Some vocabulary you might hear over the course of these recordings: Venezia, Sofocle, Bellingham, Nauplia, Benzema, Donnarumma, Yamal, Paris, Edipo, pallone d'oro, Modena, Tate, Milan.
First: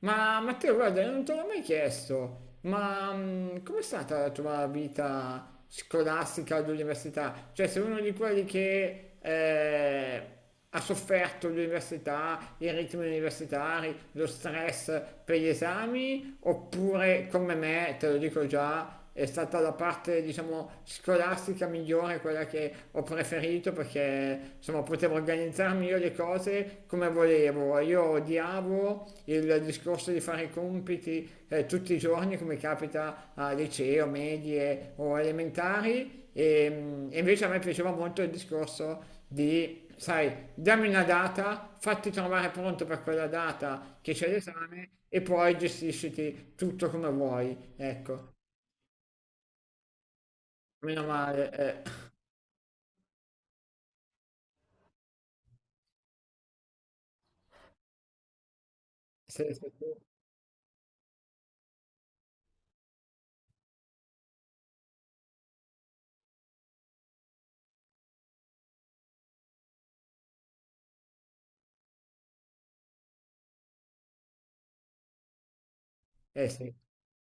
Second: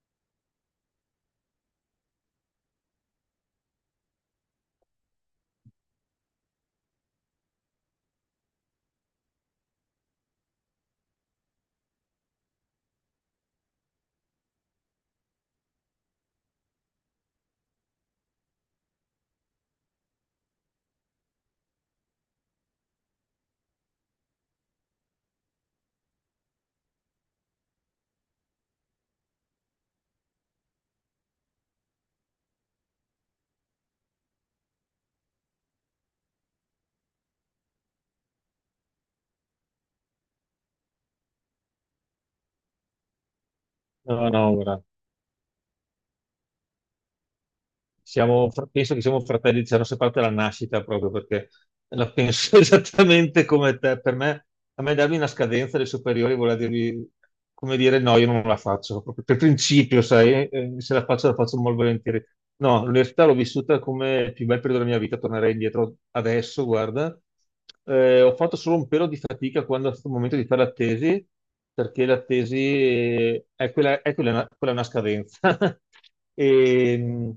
Ma Matteo, guarda, non te l'ho mai chiesto, ma com'è stata la tua vita scolastica all'università? Cioè, sei uno di quelli che ha sofferto l'università, i ritmi universitari, lo stress per gli esami, oppure come me, te lo dico già, è stata la parte diciamo scolastica migliore, quella che ho preferito perché insomma potevo organizzarmi io le cose come volevo. Io odiavo il discorso di fare i compiti tutti i giorni come capita a liceo, medie o elementari e invece a me piaceva molto il discorso di, sai, dammi una data, fatti trovare pronto per quella data che c'è No, no, guarda, l'esame e poi gestisciti tutto come vuoi. Ecco. Penso che siamo fratelli, ci hanno separati dalla nascita Meno proprio perché male, eh. la penso esattamente come te. Per me, a me darmi una scadenza dei superiori vuol dirmi, come dire, no, io non la faccio, proprio per Sì, sì, principio, sì. sai, se la faccio la faccio molto volentieri. No, l'università l'ho vissuta come il più bel periodo della mia vita, tornerei indietro adesso, guarda. Ho fatto solo un pelo di fatica quando è stato il momento di fare la tesi, perché la tesi è quella, quella è una scadenza. Sì. E,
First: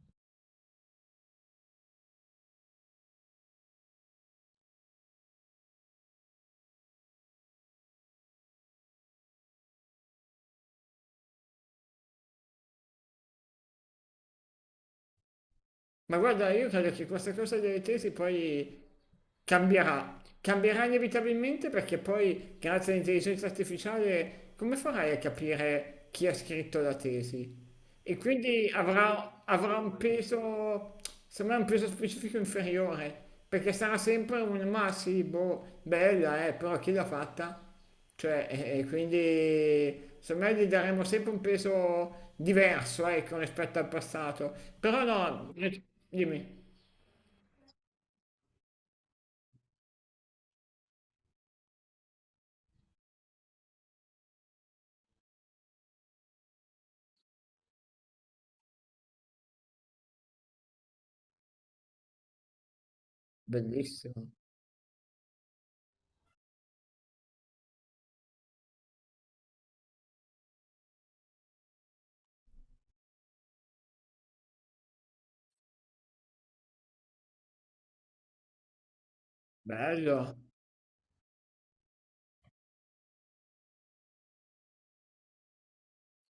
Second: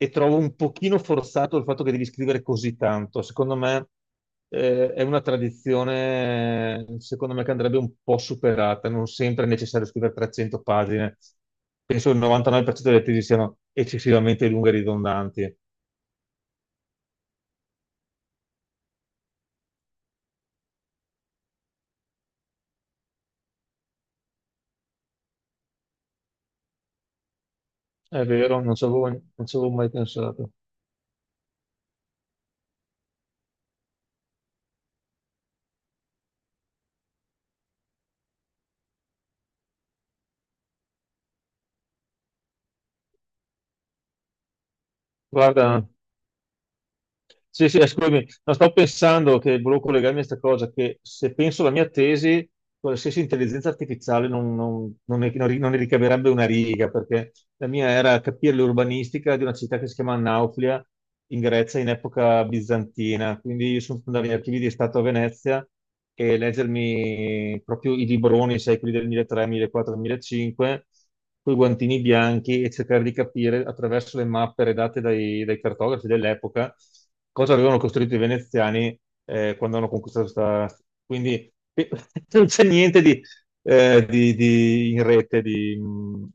e trovo un pochino forzato il fatto che devi scrivere così tanto. Secondo me, è una tradizione, secondo me, che andrebbe un po' superata. Non sempre è necessario scrivere 300 pagine. Penso che il 99% delle tesi siano eccessivamente lunghe e ridondanti. Ma guarda, io credo che questa cosa delle tesi poi cambierà inevitabilmente perché poi, grazie all'intelligenza artificiale, come farai a capire chi ha scritto la tesi? E È vero, quindi avrà, non ci avevo avrà mai un pensato. peso, secondo me, un peso specifico inferiore, perché sarà sempre un ma sì, boh, bella, però chi l'ha fatta? Cioè, e quindi secondo me gli daremo sempre un peso diverso, ecco, rispetto al passato. Però no, Guarda, dimmi. sì, sì, scusami, no, stavo pensando che volevo collegarmi a questa cosa, che se penso alla mia tesi, qualsiasi intelligenza artificiale non ne ricaverebbe una riga, perché la mia era capire l'urbanistica di una città che si chiama Nauplia, in Grecia, in epoca bizantina. Quindi io sono andato Bellissimo, agli archivi di Stato a Venezia e leggermi proprio i libroni, sai, quelli del 1300, 1400, 1500, con i guantini bianchi e cercare di capire attraverso le mappe redatte dai cartografi dell'epoca cosa avevano costruito i veneziani quando hanno conquistato bello. questa... Quindi non c'è niente di, in rete. Di...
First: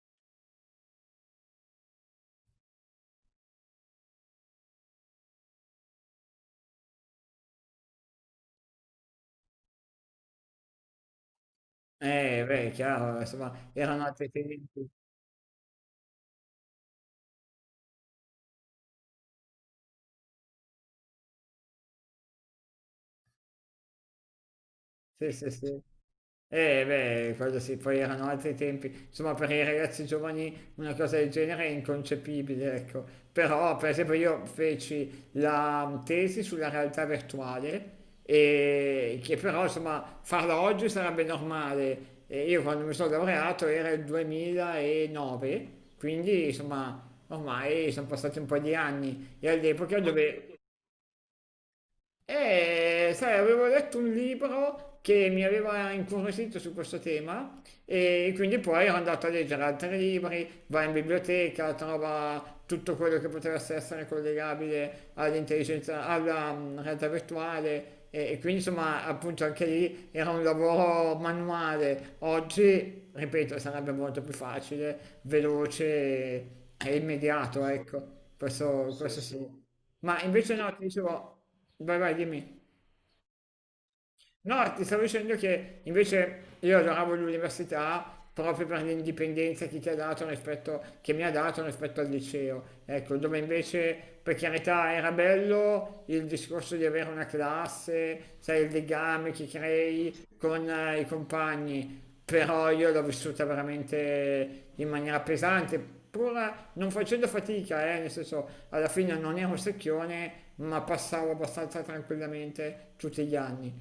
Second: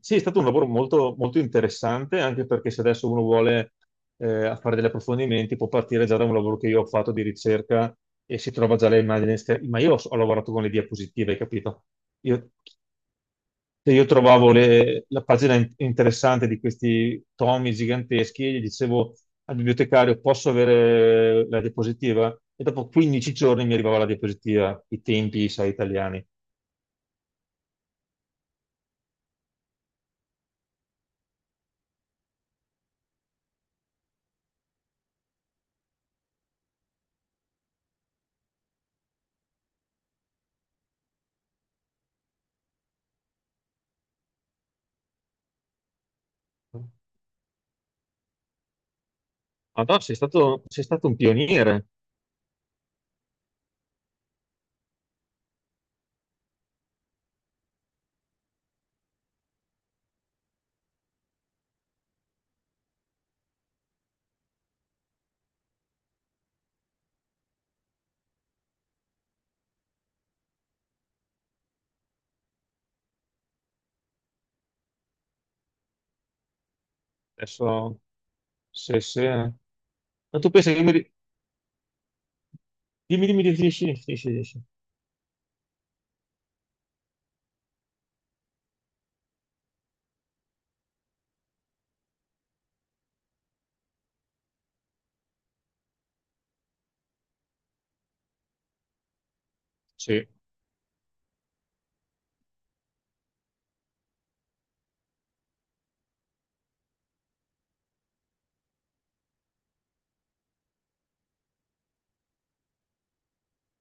Sì, è stato un lavoro molto, molto interessante, anche perché se adesso uno vuole fare degli approfondimenti può partire già da un lavoro che io ho fatto di ricerca e si trova già le immagini, ma io ho lavorato con le diapositive, hai capito? Eh Io beh, è chiaro, insomma, erano Io altri trovavo tempi. La pagina interessante di questi tomi giganteschi e gli dicevo al bibliotecario: Posso avere la diapositiva? E dopo 15 giorni mi arrivava la diapositiva, i Sì, tempi, sì, sai, sì. italiani. Eh beh, quello sì, poi erano altri tempi. Insomma, per i ragazzi giovani una cosa del genere è inconcepibile, ecco. Però, per esempio, io feci la tesi sulla realtà virtuale e che però, insomma, farla oggi sarebbe normale. E io quando mi sono laureato era il 2009, quindi, insomma, ormai sono passati un po' di anni e Ma all'epoca no, dove... sei stato un pioniere. E sai, avevo letto un libro che mi aveva incuriosito su questo tema e quindi poi ero andato a leggere altri libri, va in biblioteca, trova tutto quello che poteva essere collegabile all'intelligenza, alla realtà virtuale e quindi insomma appunto anche lì era un lavoro manuale. Oggi, ripeto, sarebbe molto più facile, veloce e immediato, Adesso, ecco, questo. Sì, questo se... sì. eh. Sì. Ma Ma tu invece no, pensi che ti dicevo, vai vai, dimmi. dimmi, sì, No, ti stavo dicendo che invece io adoravo l'università proprio per l'indipendenza che ti ha dato rispetto, che mi ha dato rispetto al liceo. Ecco, dove invece, per carità, era bello il discorso di avere una classe, sai, il legame che crei sì. con i compagni, però io l'ho vissuta veramente in maniera pesante, pur non facendo fatica, nel senso alla fine non ero secchione, ma passavo abbastanza tranquillamente tutti gli anni.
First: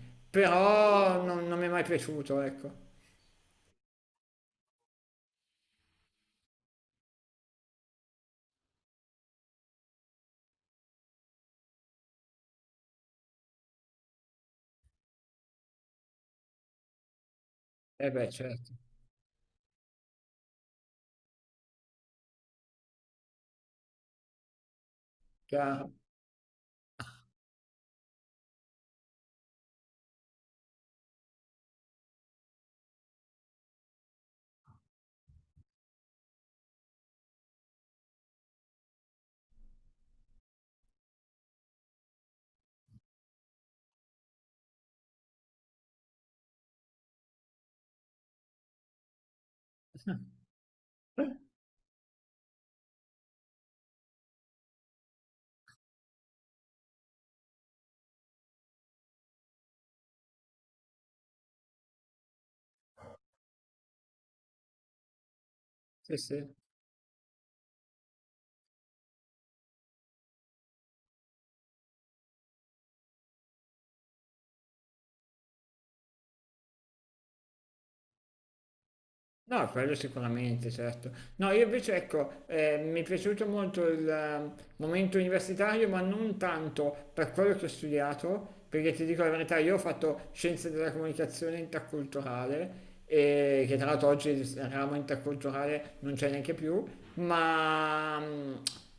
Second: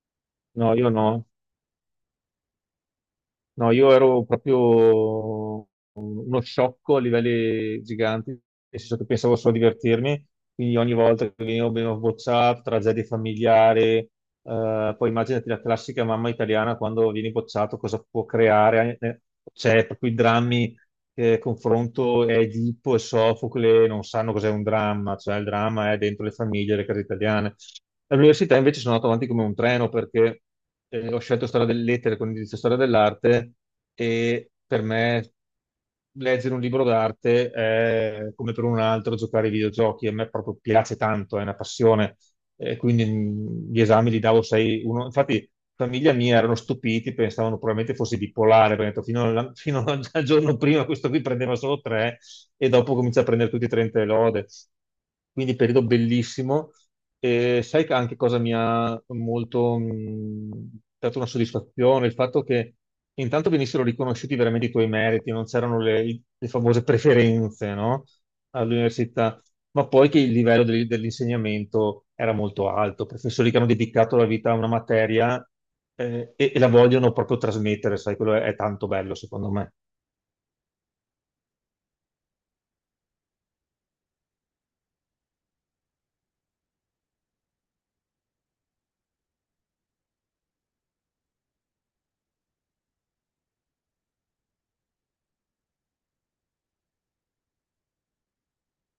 No, io no. Però non mi è mai piaciuto, ecco. No, io ero proprio uno sciocco a livelli giganti, nel senso che pensavo solo a divertirmi, quindi ogni volta che venivo bocciato, tragedie familiari, poi immaginati la classica mamma italiana quando vieni bocciato, cosa Eh può beh, certo, creare, cioè proprio i drammi che confronto è Edipo e Sofocle non sanno cos'è un dramma, cioè il dramma chiaro. è dentro le famiglie, le case italiane. All'università invece sono andato avanti come un treno perché ho scelto storia delle lettere con indirizzo storia dell'arte e per me leggere un libro d'arte è come per un altro giocare ai videogiochi, a me proprio piace tanto, è una passione e quindi gli esami li davo 6, 1. Infatti, famiglia mia erano stupiti, pensavano probabilmente fossi bipolare, perché ho detto, fino al giorno prima questo qui prendeva solo 3 e dopo comincia a prendere tutti i 30 e lode. Quindi periodo bellissimo. E sai che anche cosa mi ha molto dato una soddisfazione? Il fatto che intanto venissero riconosciuti veramente i tuoi meriti, non c'erano Sì, sì. le famose preferenze, no? All'università ma poi che il livello dell'insegnamento era molto alto, professori che hanno dedicato la vita a una materia e la vogliono proprio trasmettere, sai, quello è tanto bello secondo No, me. quello sicuramente, certo. No, io invece ecco, mi è piaciuto molto il momento universitario, ma non tanto per quello che ho studiato, perché ti dico la verità, io ho fatto scienze della comunicazione interculturale, e che tra l'altro oggi il ramo interculturale non c'è neanche più, ma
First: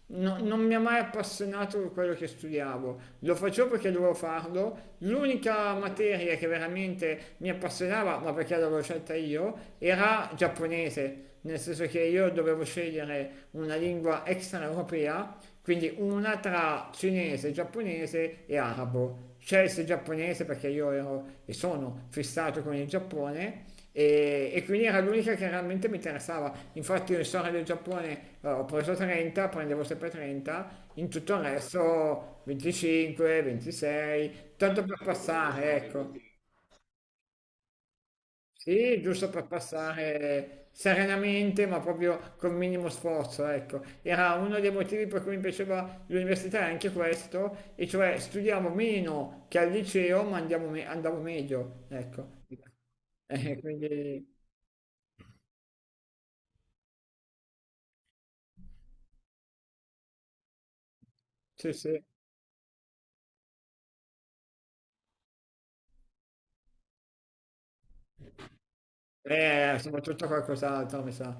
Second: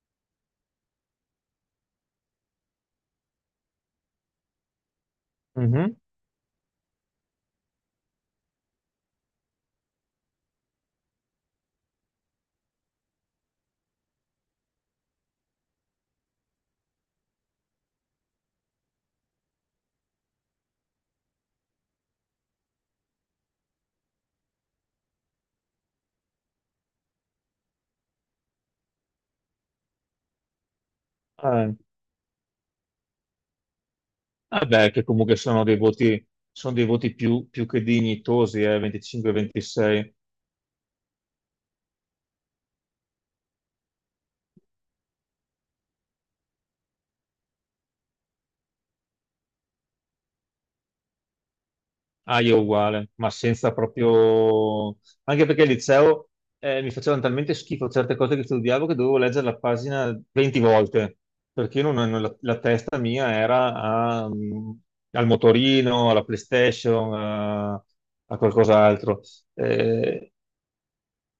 non mi ha mai appassionato quello che studiavo, lo facevo perché dovevo farlo, l'unica Mhm. materia che veramente mi appassionava, ma perché l'avevo scelta io, era giapponese, nel senso che io dovevo scegliere una lingua extraeuropea, quindi una tra cinese, giapponese e arabo. Scelse il giapponese perché io ero e sono fissato con il Giappone e quindi era l'unica che realmente mi interessava. Infatti io in storia del Giappone ho preso 30, prendevo sempre 30, in tutto il Eh, resto 25, 26, tanto vabbè, per che comunque passare, ecco. Sono dei voti più che dignitosi, Sì, giusto per 25-26. passare serenamente, ma proprio col minimo sforzo, ecco. Era uno dei motivi per cui mi piaceva l'università, è anche questo, e cioè studiamo meno che al liceo, ma andavo meglio, Ah, ecco. io uguale, ma senza Quindi proprio... Anche perché al liceo mi facevano talmente schifo certe cose che studiavo che dovevo leggere la pagina 20 volte, sì, perché io sì. La testa mia era a, al motorino, alla PlayStation, a qualcos'altro. Soprattutto Eh, qualcos'altro, mi sa.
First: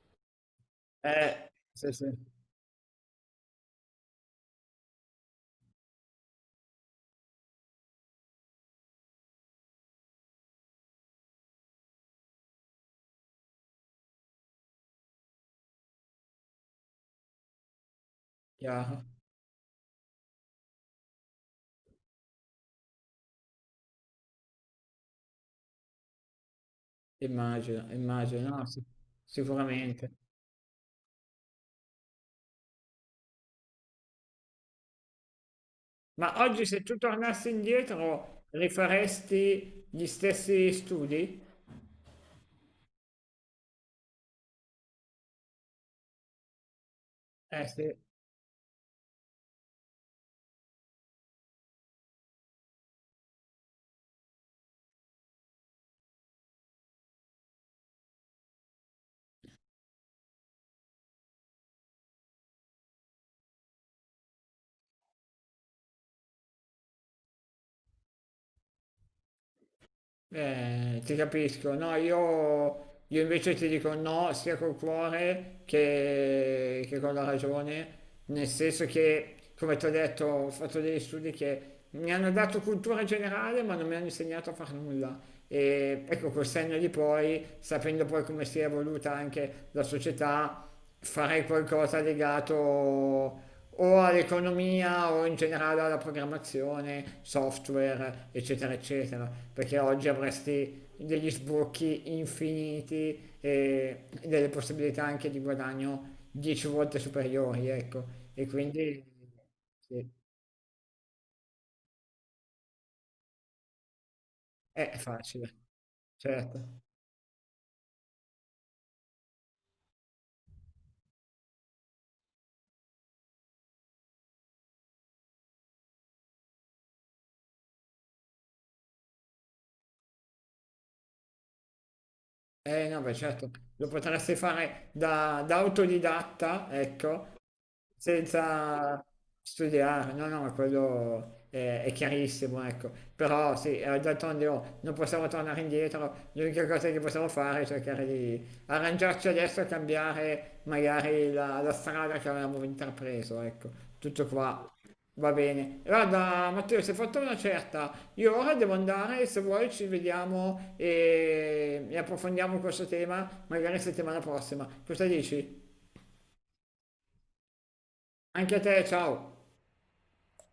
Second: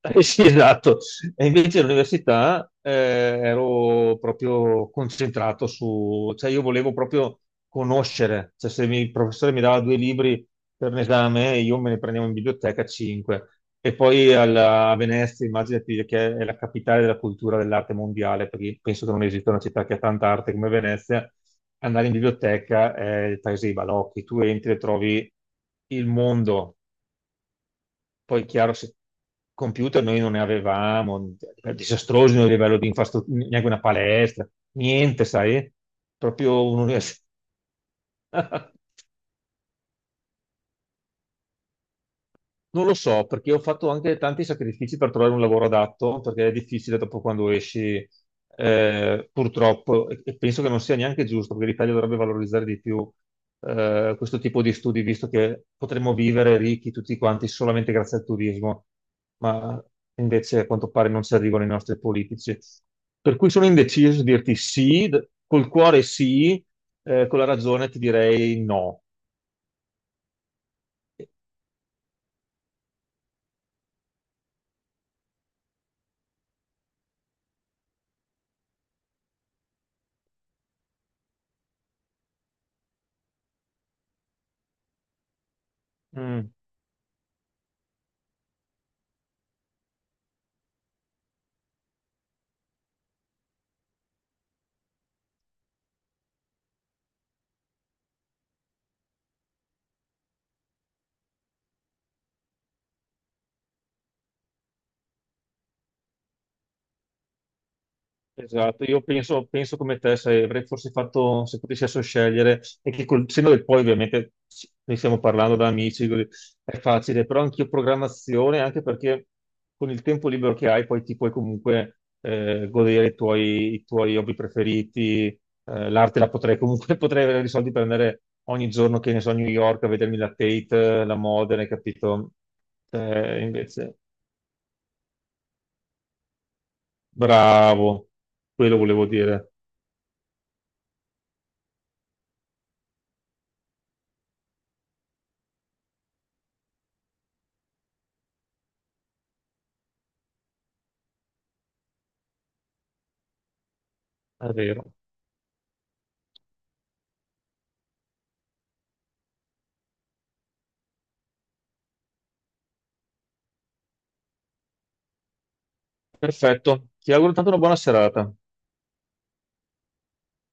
Sì, esatto. E Eh, invece sì, sì, all'università ero proprio concentrato su, cioè io volevo proprio conoscere, cioè se mi- il professore mi dava 2 libri per un esame, io me ne prendevo in biblioteca 5. E poi a Venezia, immaginati che è la capitale della cultura dell'arte mondiale, perché chiaro. penso che non esista una città che ha tanta arte come Venezia, andare in biblioteca è il paese dei balocchi, tu entri e trovi il mondo Immagino, poi, immagino, no, chiaro, sì, se computer sicuramente. noi non ne avevamo, disastrosi a livello di infrastruttura, neanche una palestra, niente, sai? Ma oggi Proprio se tu un'università. tornassi indietro, rifaresti gli stessi studi? Non lo so, perché ho fatto anche tanti sacrifici per trovare un lavoro adatto, perché è difficile dopo quando Eh sì. esci, purtroppo, e penso che non sia neanche giusto, perché l'Italia dovrebbe valorizzare di più questo tipo di studi, visto che potremmo vivere ricchi tutti quanti solamente grazie al turismo, ma invece a quanto pare non ci arrivano i nostri politici. Per cui sono indeciso a dirti sì, col cuore sì, con la ragione ti direi no. Ti capisco, no, io invece ti dico no sia col cuore che con la ragione, nel senso che, come ti ho detto, ho fatto degli studi che mi hanno dato cultura generale ma non mi hanno insegnato a far nulla. E ecco, col Mm. senno di poi, sapendo poi come si è evoluta anche la società, farei qualcosa legato o all'economia o in generale alla programmazione, software, eccetera, eccetera, perché oggi avresti degli sbocchi infiniti e delle possibilità anche di guadagno 10 volte superiori, ecco, e Esatto, quindi io penso, penso come sì, te, se avrei forse fatto, se potessi adesso scegliere, e che col senno del poi ovviamente ne è stiamo facile, parlando da amici, così, è certo. facile, però anch'io programmazione, anche perché con il tempo libero che hai poi ti puoi comunque godere i tuoi hobby preferiti, l'arte la potrei comunque, potrei avere i soldi per andare ogni giorno, che ne so, a New York a vedermi la Tate, la Modena, hai capito? Eh no, beh, certo, lo Invece, potresti fare da autodidatta, ecco, bravo, quello senza volevo dire, studiare, no, no, ma quello è chiarissimo, ecco. Però sì, d'altronde oh, non possiamo tornare indietro, l'unica cosa che possiamo fare è cercare di arrangiarci adesso e cambiare magari la strada che avevamo intrapreso, ecco. Tutto è qua. vero. Va bene. Guarda, Matteo, si è fatta una certa. Io ora devo andare, se vuoi ci vediamo e approfondiamo questo tema, magari settimana prossima. Cosa dici? Perfetto, ti auguro tanto una buona serata. Anche a te, ciao.